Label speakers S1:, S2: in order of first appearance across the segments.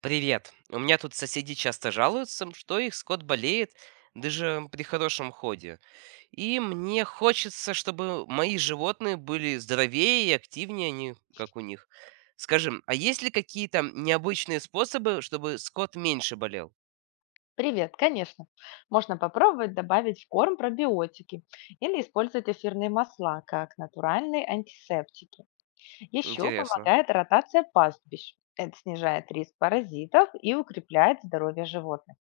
S1: Привет. У меня тут соседи часто жалуются, что их скот болеет даже при хорошем ходе. И мне хочется, чтобы мои животные были здоровее и активнее, они как у них. Скажем, а есть ли какие-то необычные способы, чтобы скот меньше болел?
S2: Привет, конечно. Можно попробовать добавить в корм пробиотики или использовать эфирные масла как натуральные антисептики. Еще
S1: Интересно.
S2: помогает ротация пастбищ. Это снижает риск паразитов и укрепляет здоровье животных.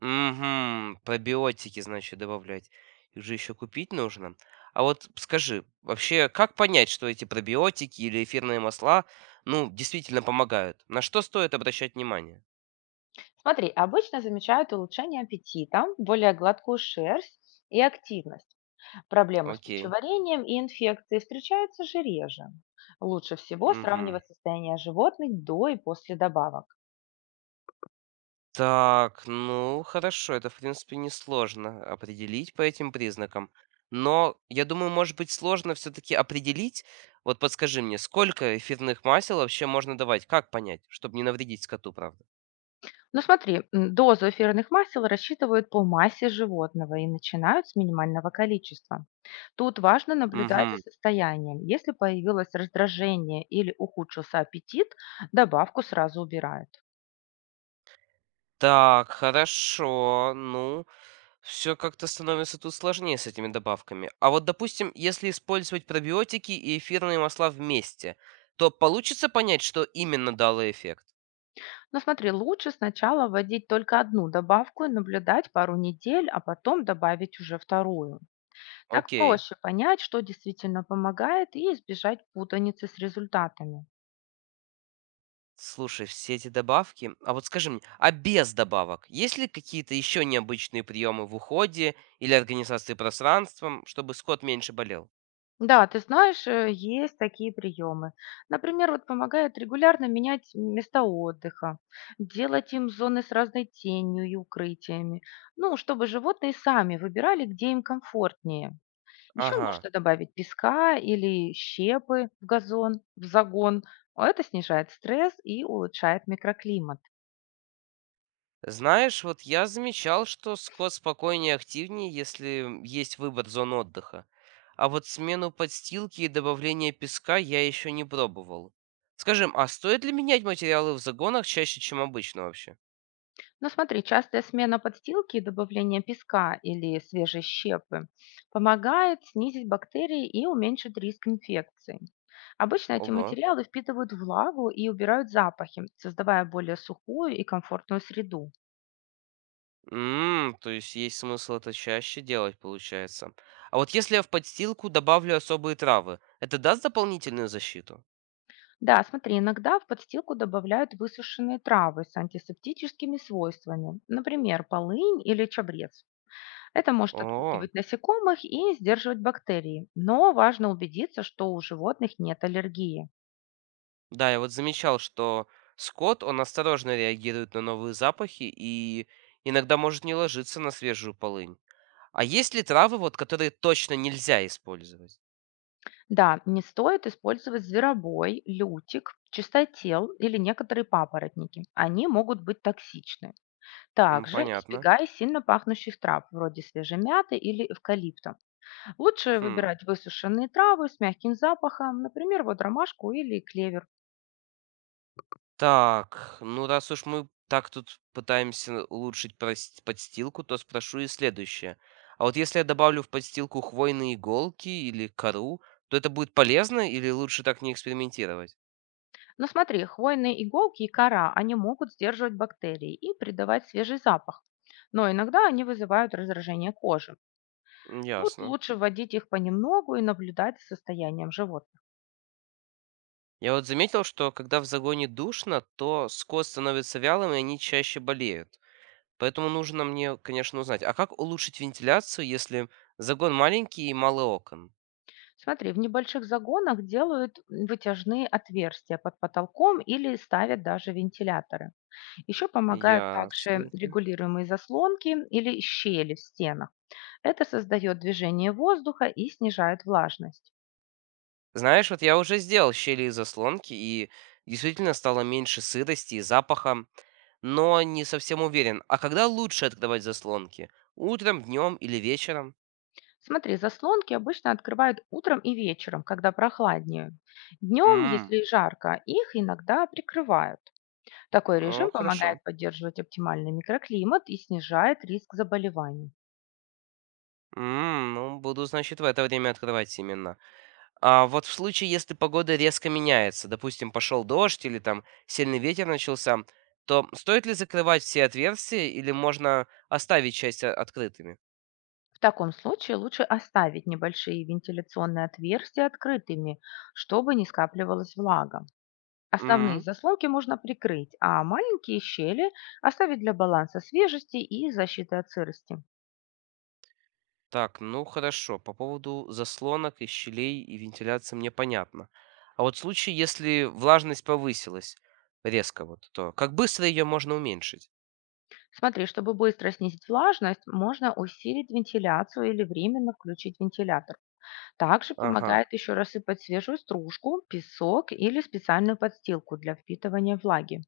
S1: Мгм. Пробиотики, значит, добавлять. Их же еще купить нужно. А вот скажи, вообще, как понять, что эти пробиотики или эфирные масла, ну, действительно помогают? На что стоит обращать внимание?
S2: Смотри, обычно замечают улучшение аппетита, более гладкую шерсть и активность. Проблемы с
S1: Окей.
S2: пищеварением и инфекции встречаются же реже. Лучше всего
S1: Мгм.
S2: сравнивать состояние животных до и после добавок.
S1: Так, ну, хорошо, это, в принципе, несложно определить по этим признакам. Но, я думаю, может быть, сложно все-таки определить. Вот подскажи мне, сколько эфирных масел вообще можно давать? Как понять, чтобы не навредить скоту, правда?
S2: Ну смотри, дозу эфирных масел рассчитывают по массе животного и начинают с минимального количества. Тут важно наблюдать за
S1: Угу.
S2: состоянием. Если появилось раздражение или ухудшился аппетит, добавку сразу убирают.
S1: Так, хорошо. Ну, все как-то становится тут сложнее с этими добавками. А вот, допустим, если использовать пробиотики и эфирные масла вместе, то получится понять, что именно дало эффект?
S2: Но смотри, лучше сначала вводить только одну добавку и наблюдать пару недель, а потом добавить уже вторую. Так
S1: Окей.
S2: проще понять, что действительно помогает, и избежать путаницы с результатами.
S1: Слушай, все эти добавки. А вот скажи мне, а без добавок, есть ли какие-то еще необычные приемы в уходе или организации пространством, чтобы скот меньше болел?
S2: Да, ты знаешь, есть такие приемы. Например, вот помогает регулярно менять места отдыха, делать им зоны с разной тенью и укрытиями, ну, чтобы животные сами выбирали, где им комфортнее. Еще
S1: Ага.
S2: можно добавить песка или щепы в газон, в загон. А это снижает стресс и улучшает микроклимат.
S1: Знаешь, вот я замечал, что скот спокойнее и активнее, если есть выбор зон отдыха. А вот смену подстилки и добавление песка я еще не пробовал. Скажем, а стоит ли менять материалы в загонах чаще, чем обычно вообще?
S2: Но смотри, частая смена подстилки и добавление песка или свежей щепы помогает снизить бактерии и уменьшить риск инфекции. Обычно эти
S1: Ого.
S2: материалы впитывают влагу и убирают запахи, создавая более сухую и комфортную среду.
S1: Ммм, то есть есть смысл это чаще делать, получается. А вот если я в подстилку добавлю особые травы, это даст дополнительную защиту?
S2: Да, смотри, иногда в подстилку добавляют высушенные травы с антисептическими свойствами, например, полынь или чабрец. Это может
S1: О,
S2: отпугивать насекомых и сдерживать бактерии, но важно убедиться, что у животных нет аллергии.
S1: да, я вот замечал, что скот, он осторожно реагирует на новые запахи и иногда может не ложиться на свежую полынь. А есть ли травы, вот, которые точно нельзя использовать?
S2: Да, не стоит использовать зверобой, лютик, чистотел или некоторые папоротники. Они могут быть токсичны.
S1: М,
S2: Также
S1: понятно.
S2: избегай сильно пахнущих трав, вроде свежей мяты или эвкалипта. Лучше
S1: Хм.
S2: выбирать высушенные травы с мягким запахом, например, вот ромашку или клевер.
S1: Так, ну раз уж мы так тут пытаемся улучшить подстилку, то спрошу и следующее. А вот если я добавлю в подстилку хвойные иголки или кору, то это будет полезно или лучше так не экспериментировать?
S2: Но смотри, хвойные иголки и кора, они могут сдерживать бактерии и придавать свежий запах. Но иногда они вызывают раздражение кожи.
S1: М,
S2: Тут
S1: ясно.
S2: лучше вводить их понемногу и наблюдать за состоянием животных.
S1: Я вот заметил, что когда в загоне душно, то скот становится вялым, и они чаще болеют. Поэтому нужно мне, конечно, узнать, а как улучшить вентиляцию, если загон маленький и мало окон?
S2: Смотри, в небольших загонах делают вытяжные отверстия под потолком или ставят даже вентиляторы. Еще помогают также
S1: Ясненько.
S2: регулируемые заслонки или щели в стенах. Это создает движение воздуха и снижает влажность.
S1: Знаешь, вот я уже сделал щели и заслонки, и действительно стало меньше сырости и запаха, но не совсем уверен. А когда лучше открывать заслонки? Утром, днем или вечером?
S2: Смотри, заслонки обычно открывают утром и вечером, когда прохладнее. Днем,
S1: М,
S2: если жарко, их иногда прикрывают. Такой
S1: ну,
S2: режим
S1: хорошо.
S2: помогает поддерживать оптимальный микроклимат и снижает риск заболеваний.
S1: М, ну, буду, значит, в это время открывать именно. А вот в случае, если погода резко меняется, допустим, пошел дождь или там сильный ветер начался, то стоит ли закрывать все отверстия или можно оставить часть открытыми?
S2: В таком случае лучше оставить небольшие вентиляционные отверстия открытыми, чтобы не скапливалась влага. Основные
S1: М.
S2: заслонки можно прикрыть, а маленькие щели оставить для баланса свежести и защиты от сырости.
S1: Так, ну хорошо. По поводу заслонок и щелей и вентиляции мне понятно. А вот в случае, если влажность повысилась резко, вот, то как быстро ее можно уменьшить?
S2: Смотри, чтобы быстро снизить влажность, можно усилить вентиляцию или временно включить вентилятор. Также
S1: Ага.
S2: помогает еще рассыпать свежую стружку, песок или специальную подстилку для впитывания влаги.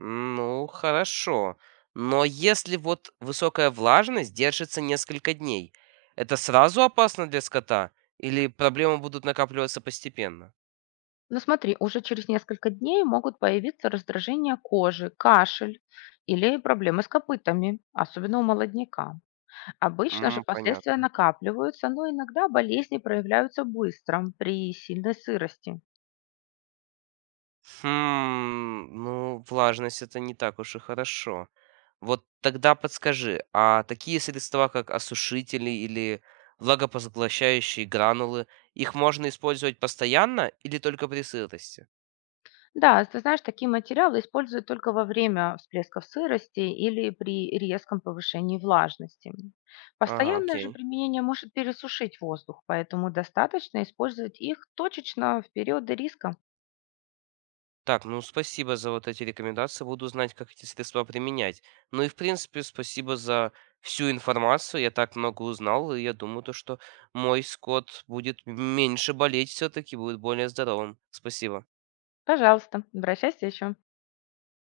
S1: Ну, хорошо. Но если вот высокая влажность держится несколько дней, это сразу опасно для скота? Или проблемы будут накапливаться постепенно?
S2: Ну смотри, уже через несколько дней могут появиться раздражение кожи, кашель или проблемы с копытами, особенно у молодняка. Обычно же
S1: М,
S2: последствия
S1: понятно.
S2: накапливаются, но иногда болезни проявляются быстро при сильной сырости.
S1: Хм, ну, влажность это не так уж и хорошо. Вот тогда подскажи, а такие средства, как осушители или влагопоглощающие гранулы, их можно использовать постоянно или только при сырости?
S2: Да, ты знаешь, такие материалы используют только во время всплесков сырости или при резком повышении влажности.
S1: Ага,
S2: Постоянное же
S1: окей.
S2: применение может пересушить воздух, поэтому достаточно использовать их точечно в периоды риска.
S1: Так, ну спасибо за вот эти рекомендации. Буду знать, как эти средства применять. Ну и в принципе, спасибо за всю информацию. Я так много узнал, и я думаю, то, что мой скот будет меньше болеть все-таки, будет более здоровым. Спасибо.
S2: Пожалуйста, обращайся еще.